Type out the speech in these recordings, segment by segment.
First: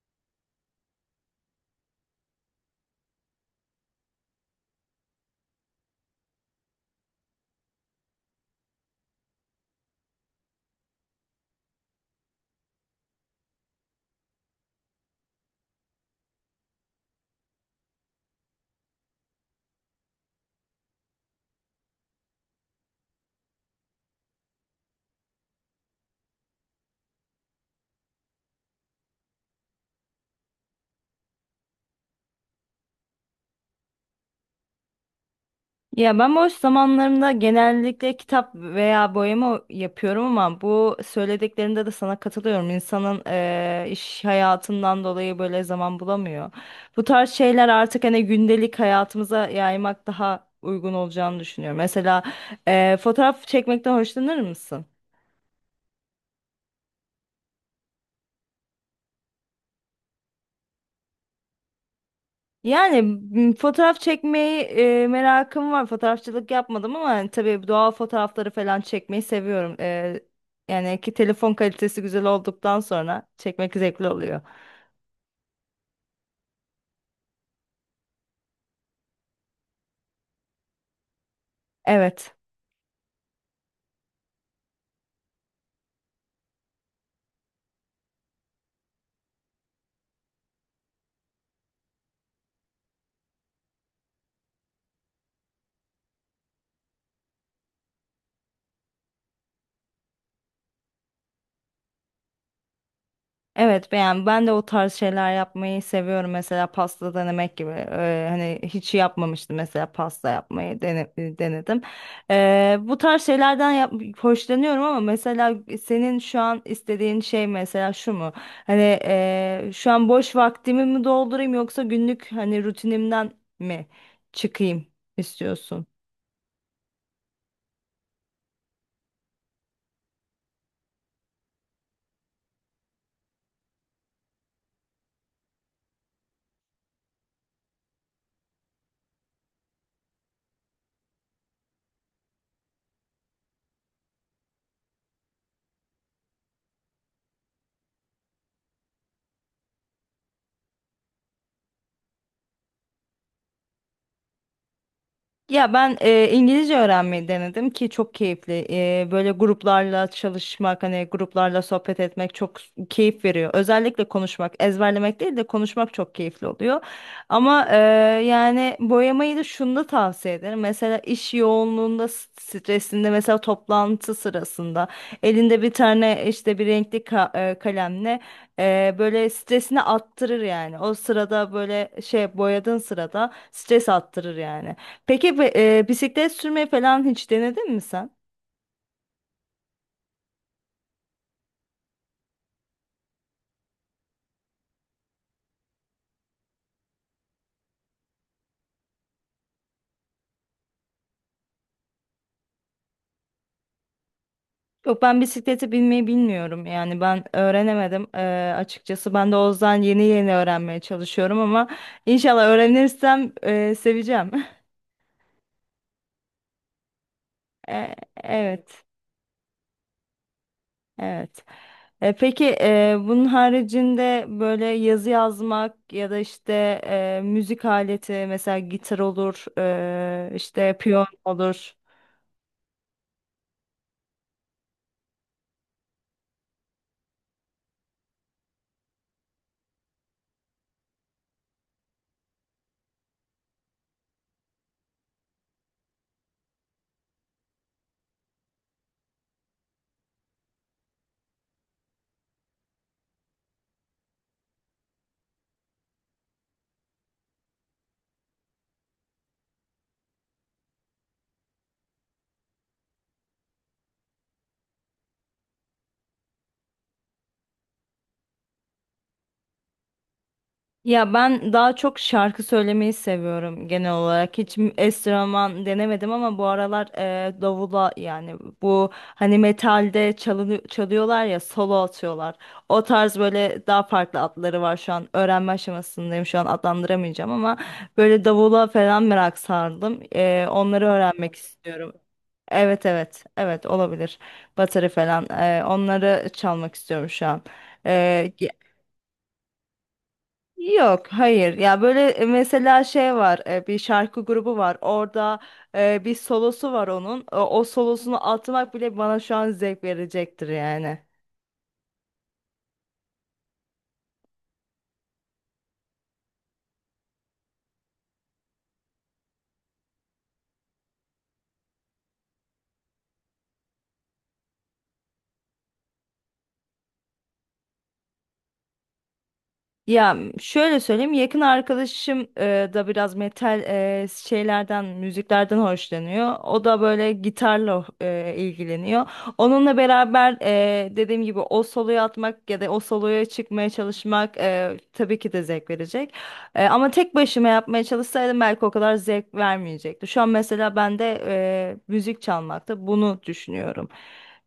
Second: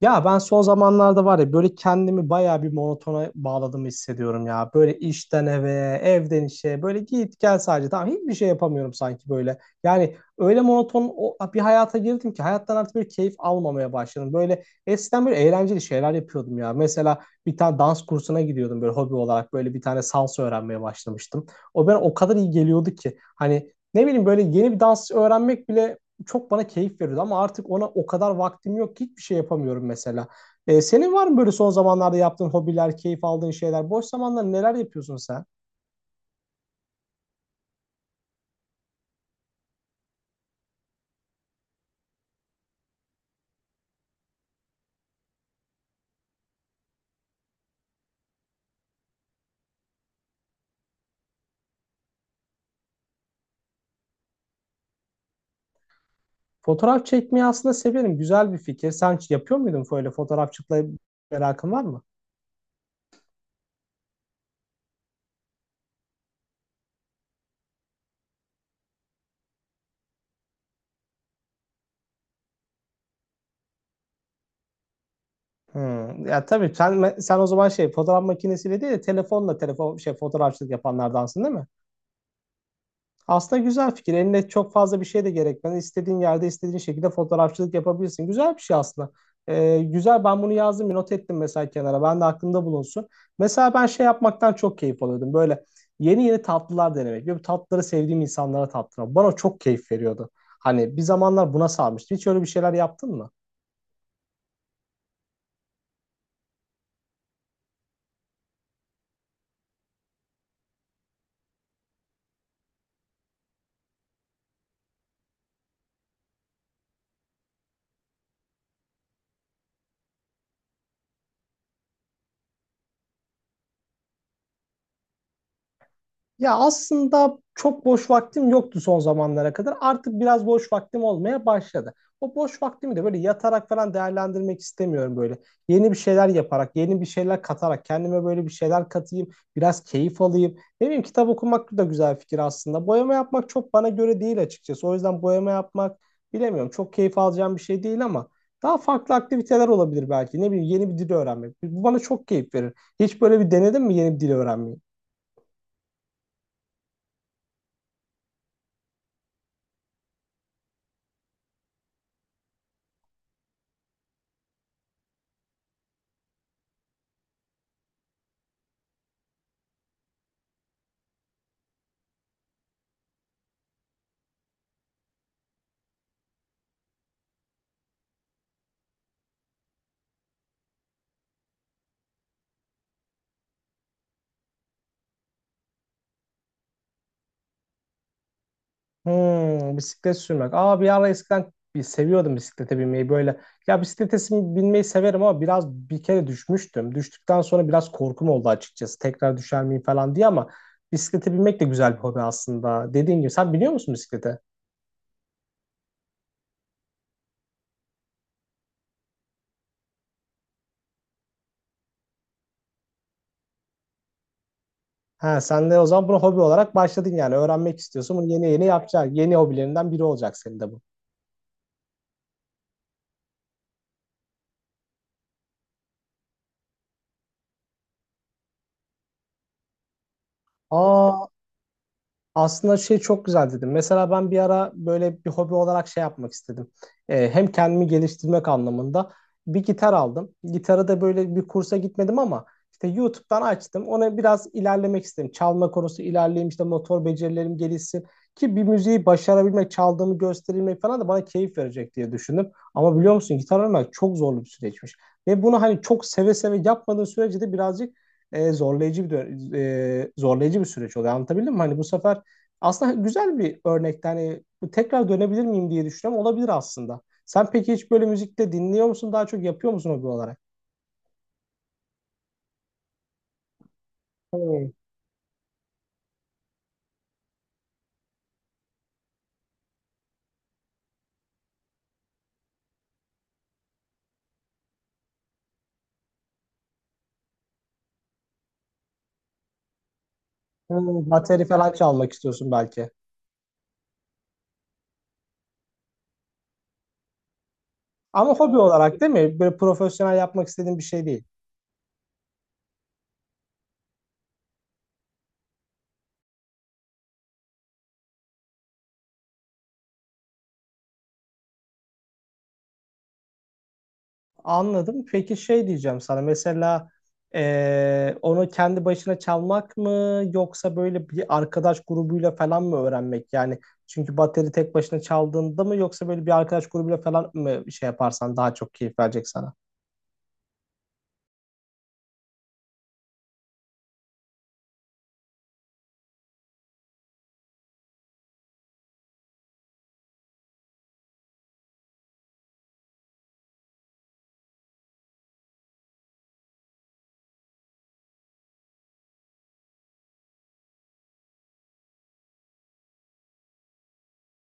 Ya ben son zamanlarda var ya böyle kendimi bayağı bir monotona bağladığımı hissediyorum ya. Böyle işten eve, evden işe böyle git gel sadece. Tamam hiçbir şey yapamıyorum sanki böyle. Yani öyle monoton bir hayata girdim ki hayattan artık böyle keyif almamaya başladım. Böyle eskiden böyle eğlenceli şeyler yapıyordum ya. Mesela bir tane dans kursuna gidiyordum böyle hobi olarak böyle bir tane salsa öğrenmeye başlamıştım. O bana o kadar iyi geliyordu ki hani ne bileyim böyle yeni bir dans öğrenmek bile çok bana keyif veriyordu ama artık ona o kadar vaktim yok ki hiçbir şey yapamıyorum mesela. Senin var mı böyle son zamanlarda yaptığın hobiler, keyif aldığın şeyler? Boş zamanlarda neler yapıyorsun sen? Ya ben boş zamanlarımda genellikle kitap veya boyama yapıyorum ama bu söylediklerinde de sana katılıyorum. İnsanın iş hayatından dolayı böyle zaman bulamıyor. Bu tarz şeyler artık hani gündelik hayatımıza yaymak daha uygun olacağını düşünüyorum. Mesela fotoğraf çekmekten hoşlanır mısın? Fotoğraf çekmeyi aslında severim. Güzel bir fikir. Sen hiç yapıyor muydun böyle fotoğrafçılıkla merakın var mı? Yani fotoğraf çekmeyi merakım var. Fotoğrafçılık yapmadım ama yani tabii doğal fotoğrafları falan çekmeyi seviyorum. Yani ki telefon kalitesi güzel olduktan sonra çekmek zevkli oluyor. Hmm. Ya tabii sen o zaman şey fotoğraf makinesiyle değil de telefonla telefon şey fotoğrafçılık yapanlardansın değil mi? Evet. Aslında güzel fikir. Eline çok fazla bir şey de gerekmez. İstediğin yerde, istediğin şekilde fotoğrafçılık yapabilirsin. Güzel bir şey aslında. Güzel. Ben bunu yazdım, bir not ettim mesela kenara. Ben de aklımda bulunsun. Mesela ben şey yapmaktan çok keyif alıyordum. Böyle yeni yeni tatlılar denemek. Böyle tatlıları sevdiğim insanlara tattırmak. Bana çok keyif veriyordu. Hani bir zamanlar buna sarmıştım. Hiç öyle bir şeyler yaptın mı? Evet beğen. Ben de o tarz şeyler yapmayı seviyorum. Mesela pasta denemek gibi. Hani hiç yapmamıştım mesela pasta yapmayı denedim. Bu tarz şeylerden yap hoşlanıyorum ama mesela senin şu an istediğin şey mesela şu mu? Hani şu an boş vaktimi mi doldurayım yoksa günlük hani rutinimden mi çıkayım istiyorsun? Ya aslında çok boş vaktim yoktu son zamanlara kadar. Artık biraz boş vaktim olmaya başladı. O boş vaktimi de böyle yatarak falan değerlendirmek istemiyorum böyle. Yeni bir şeyler yaparak, yeni bir şeyler katarak, kendime böyle bir şeyler katayım, biraz keyif alayım. Ne bileyim kitap okumak da güzel fikir aslında. Boyama yapmak çok bana göre değil açıkçası. O yüzden boyama yapmak bilemiyorum. Çok keyif alacağım bir şey değil ama daha farklı aktiviteler olabilir belki. Ne bileyim yeni bir dil öğrenmek. Bu bana çok keyif verir. Hiç böyle bir denedin mi yeni bir dil öğrenmeyi? Ya ben İngilizce öğrenmeyi denedim ki çok keyifli. Böyle gruplarla çalışmak, hani gruplarla sohbet etmek çok keyif veriyor. Özellikle konuşmak, ezberlemek değil de konuşmak çok keyifli oluyor. Ama yani boyamayı da şunu tavsiye ederim. Mesela iş yoğunluğunda, stresinde, mesela toplantı sırasında elinde bir tane işte bir renkli kalemle böyle stresini attırır yani. O sırada böyle şey boyadığın sırada stres attırır yani. Peki bisiklet sürmeyi falan hiç denedin mi sen? Bisiklet sürmek. Aa, bir ara eskiden bir seviyordum bisiklete binmeyi böyle. Ya bisiklete binmeyi severim ama biraz bir kere düşmüştüm. Düştükten sonra biraz korkum oldu açıkçası. Tekrar düşer miyim falan diye ama bisiklete binmek de güzel bir hobi aslında. Dediğin gibi sen biliyor musun bisiklete? Yok, ben bisiklete binmeyi bilmiyorum yani ben öğrenemedim. Açıkçası ben de o yüzden yeni yeni öğrenmeye çalışıyorum ama inşallah öğrenirsem seveceğim. Ha, sen de o zaman bunu hobi olarak başladın yani. Öğrenmek E, istiyorsun. Bunu yeni yeni evet yapacaksın. Yeni hobilerinden biri olacak senin de bu. evet. Peki bunun haricinde böyle yazı yazmak ya da işte müzik aleti mesela gitar olur işte piyano Aa. olur. Aslında şey çok güzel dedim. Mesela ben bir ara böyle bir hobi olarak şey yapmak istedim. Hem kendimi geliştirmek anlamında bir gitar aldım. Gitarı da böyle bir kursa gitmedim ama işte YouTube'dan açtım. Ona biraz ilerlemek istedim. Çalma konusu ilerleyeyim işte motor becerilerim gelişsin. Ki bir müziği başarabilmek, çaldığımı gösterilmek falan da bana keyif verecek diye düşündüm. Ama biliyor musun gitar öğrenmek çok zorlu bir süreçmiş. Ve bunu hani çok seve seve yapmadığın sürece de birazcık e, zorlayıcı bir dö- zorlayıcı bir süreç oluyor. Anlatabildim mi? Hani bu sefer aslında güzel bir örnek. Yani bu tekrar dönebilir miyim diye düşünüyorum. Olabilir aslında. Sen peki hiç böyle müzikte dinliyor musun? Daha çok yapıyor musun hobi olarak? Ya ben daha çok şarkı söylemeyi seviyorum genel olarak. Hiç Hmm, enstrüman denemedim ama bu aralar davula yani bu hani metalde çalıyorlar ya solo atıyorlar. O tarz böyle daha farklı adları var şu an. Öğrenme aşamasındayım şu an adlandıramayacağım ama böyle davula falan merak sardım. Onları hmm. öğrenmek Bateri falan istiyorum. çalmak istiyorsun Evet belki. evet evet, olabilir. Bateri falan onları çalmak istiyorum şu an. Ama hobi olarak değil mi? Böyle profesyonel yapmak istediğin bir Yok, şey değil. hayır. Ya böyle mesela şey var, bir şarkı grubu var. Orada bir solosu var onun. O solosunu atmak bile bana şu an zevk verecektir yani. Anladım. Peki şey diyeceğim sana. Mesela onu kendi başına çalmak mı yoksa böyle bir arkadaş grubuyla falan mı öğrenmek? Yani çünkü bateri tek başına çaldığında mı yoksa böyle bir arkadaş grubuyla falan mı şey yaparsan daha çok keyif verecek sana? Ya şöyle söyleyeyim, yakın arkadaşım da biraz metal şeylerden, müziklerden hoşlanıyor. O da böyle gitarla ilgileniyor. Onunla beraber dediğim gibi o soloyu atmak ya da o soloya çıkmaya çalışmak tabii ki de zevk verecek. Ama tek başıma yapmaya çalışsaydım belki o kadar zevk vermeyecekti. Şu an mesela ben de müzik çalmakta bunu düşünüyorum.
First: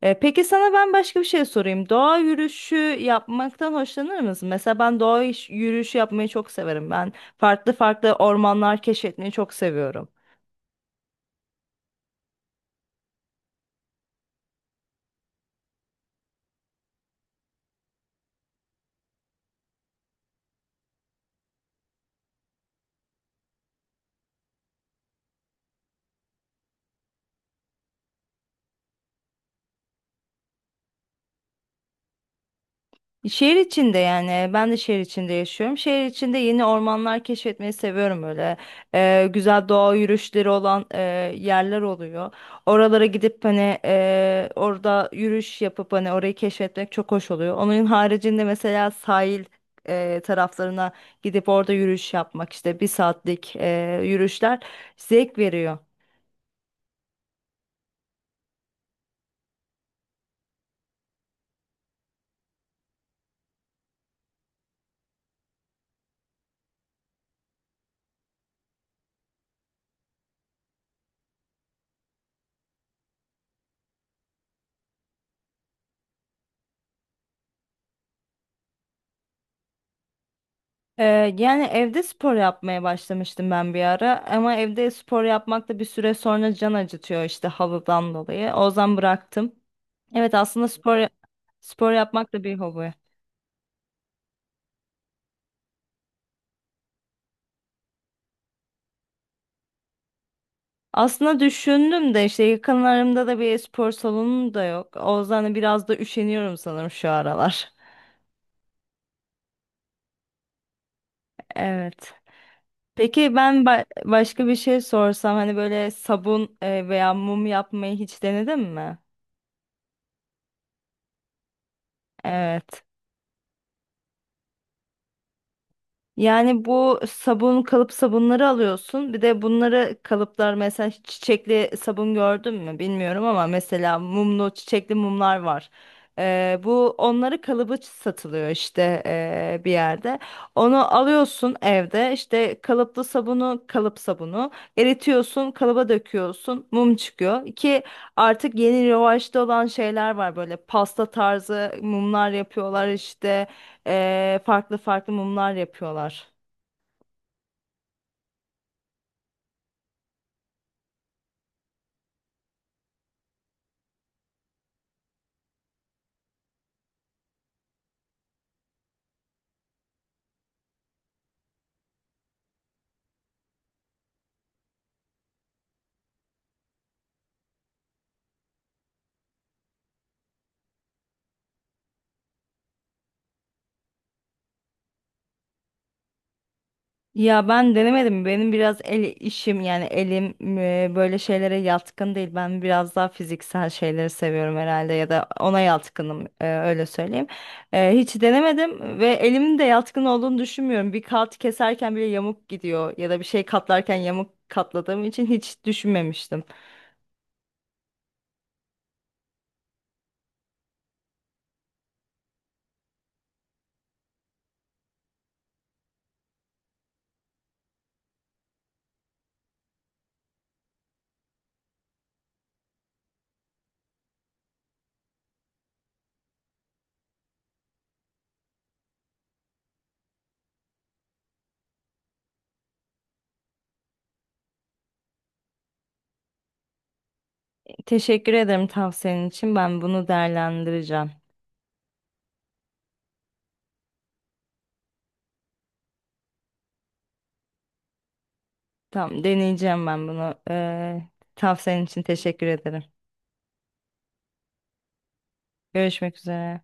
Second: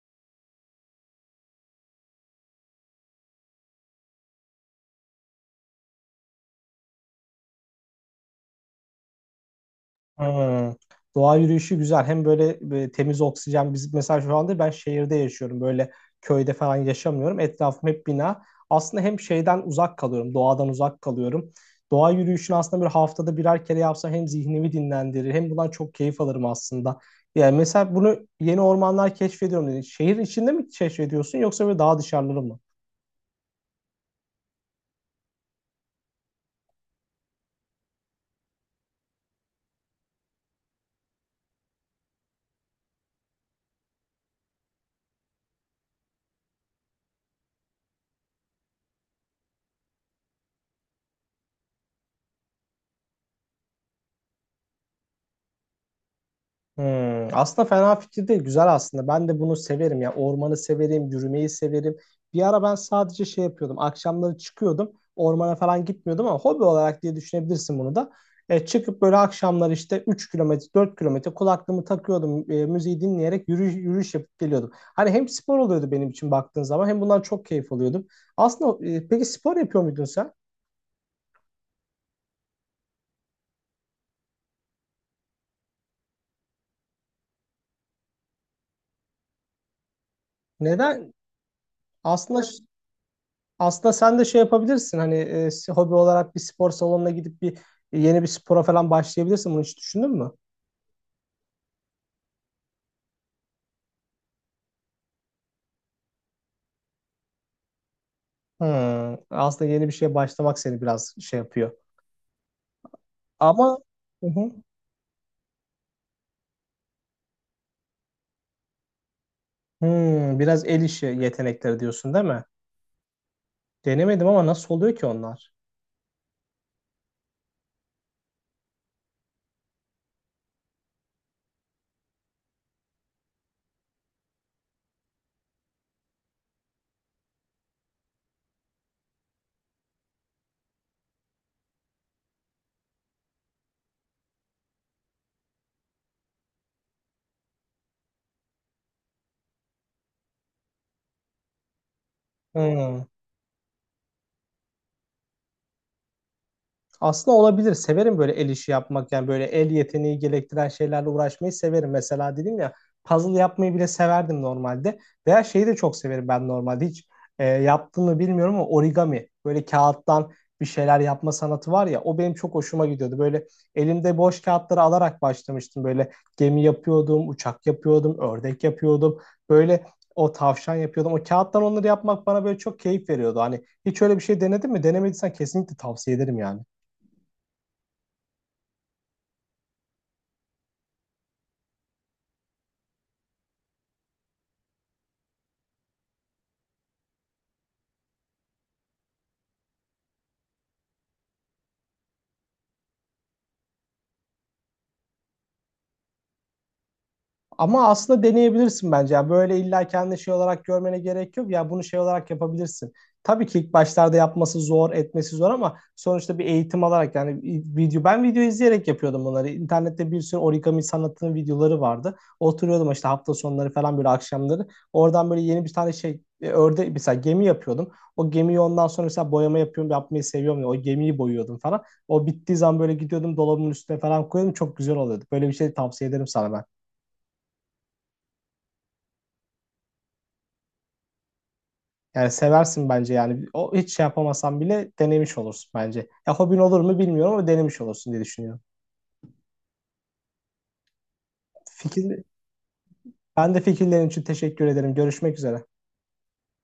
Peki sana ben başka bir şey sorayım. Doğa yürüyüşü yapmaktan hoşlanır mısın? Mesela ben doğa yürüyüşü yapmayı çok severim. Ben farklı farklı ormanlar keşfetmeyi çok seviyorum. Hmm. Doğa yürüyüşü güzel. Hem böyle temiz oksijen. Biz mesela şu anda ben şehirde yaşıyorum. Böyle köyde falan yaşamıyorum. Etrafım hep bina. Aslında hem şeyden uzak kalıyorum. Doğadan uzak kalıyorum. Doğa yürüyüşünü aslında bir haftada birer kere yapsam hem zihnimi dinlendirir hem bundan çok keyif alırım aslında. Yani mesela bunu yeni ormanlar keşfediyorum dedin. Şehir içinde mi keşfediyorsun yoksa böyle daha dışarıları mı? Şehir içinde, yani ben de şehir içinde yaşıyorum. Şehir içinde yeni ormanlar keşfetmeyi seviyorum öyle. Güzel doğa yürüyüşleri olan yerler oluyor. Oralara gidip hani orada yürüyüş yapıp hani orayı keşfetmek çok hoş oluyor. Onun haricinde mesela sahil taraflarına gidip orada yürüyüş yapmak, işte bir saatlik yürüyüşler zevk veriyor. Aslında fena fikir değil. Güzel aslında. Ben de bunu severim ya. Ormanı severim, yürümeyi severim. Bir ara ben sadece şey yapıyordum. Akşamları çıkıyordum. Ormana falan gitmiyordum ama hobi olarak diye düşünebilirsin bunu da. Çıkıp böyle akşamları işte 3 km, 4 km kulaklığımı takıyordum. Müziği dinleyerek yürüyüş yapıp geliyordum. Hani hem spor oluyordu benim için baktığın zaman hem bundan çok keyif alıyordum. Aslında peki spor yapıyor muydun sen? Yani evde spor yapmaya başlamıştım ben bir ara ama evde spor yapmak da bir süre sonra can acıtıyor işte havadan dolayı. O yüzden bıraktım. Evet, aslında spor Neden? spor yapmak Aslında da evet. bir hobi. Aslında sen de şey yapabilirsin hani hobi olarak bir spor salonuna gidip bir yeni bir spora falan başlayabilirsin. Bunu hiç düşündün mü? Aslında düşündüm de işte yakınlarımda da bir spor salonu da yok. O yüzden de biraz da üşeniyorum sanırım şu aralar. Aslında yeni bir şeye başlamak seni biraz şey yapıyor. Evet. Peki ben Ama. Hı başka hı. bir şey sorsam hani böyle sabun veya mum yapmayı hiç denedin mi? Biraz el işi yetenekleri diyorsun değil mi? Evet. Denemedim ama nasıl oluyor ki onlar? Yani bu sabun kalıp sabunları alıyorsun. Bir de bunları kalıplar, mesela hiç çiçekli sabun gördün mü bilmiyorum ama mesela mumlu çiçekli mumlar var. Bu onları kalıbı satılıyor işte bir yerde. Onu alıyorsun evde, işte kalıplı sabunu kalıp sabunu eritiyorsun, kalıba döküyorsun, mum çıkıyor. Ki artık yeni revaçta olan şeyler var, böyle pasta tarzı mumlar yapıyorlar Hmm. işte. Farklı farklı mumlar yapıyorlar. Aslında olabilir. Severim böyle el işi yapmak. Yani böyle el yeteneği gerektiren şeylerle uğraşmayı severim. Mesela dedim ya puzzle yapmayı bile severdim normalde. Veya şeyi de çok severim ben normalde. Hiç yaptığımı bilmiyorum ama origami. Böyle kağıttan bir şeyler yapma sanatı var ya. O benim çok hoşuma gidiyordu. Böyle elimde boş kağıtları alarak başlamıştım. Böyle gemi yapıyordum, uçak yapıyordum, ördek yapıyordum. Böyle o tavşan yapıyordum. O kağıttan onları yapmak bana böyle çok keyif veriyordu. Hani hiç öyle bir şey denedin mi? Denemediysen kesinlikle tavsiye ederim yani. Ya ben denemedim. Benim biraz el işim yani elim böyle şeylere yatkın değil. Ben biraz daha fiziksel şeyleri seviyorum herhalde ya da ona yatkınım, öyle söyleyeyim. Hiç denemedim ve elimin de yatkın olduğunu düşünmüyorum. Bir kağıt keserken bile yamuk gidiyor ya da bir şey katlarken yamuk katladığım için hiç düşünmemiştim. Ama aslında deneyebilirsin bence. Yani böyle illa kendi şey olarak görmene gerek yok. Ya bunu şey olarak yapabilirsin. Tabii ki ilk başlarda yapması zor, etmesi zor ama sonuçta bir eğitim alarak yani ben video izleyerek yapıyordum bunları. İnternette bir sürü origami sanatının videoları vardı. Oturuyordum işte hafta sonları falan böyle akşamları. Oradan böyle yeni bir tane şey örde mesela gemi yapıyordum. O gemiyi ondan sonra mesela boyama yapıyorum, yapmayı seviyorum ya. O gemiyi boyuyordum falan. O bittiği zaman böyle gidiyordum dolabımın üstüne falan koyuyordum. Çok güzel oluyordu. Böyle bir şey tavsiye ederim sana ben. Teşekkür ederim tavsiyenin için. Ben bunu değerlendireceğim. Yani seversin bence yani. O hiç şey yapamasan bile denemiş olursun bence. Ya hobin olur mu bilmiyorum ama denemiş olursun diye düşünüyorum. Tamam, deneyeceğim ben bunu. Tavsiyenin için Fikir, teşekkür ederim. Ben de fikirlerin için teşekkür ederim. Görüşmek üzere. Görüşmek üzere.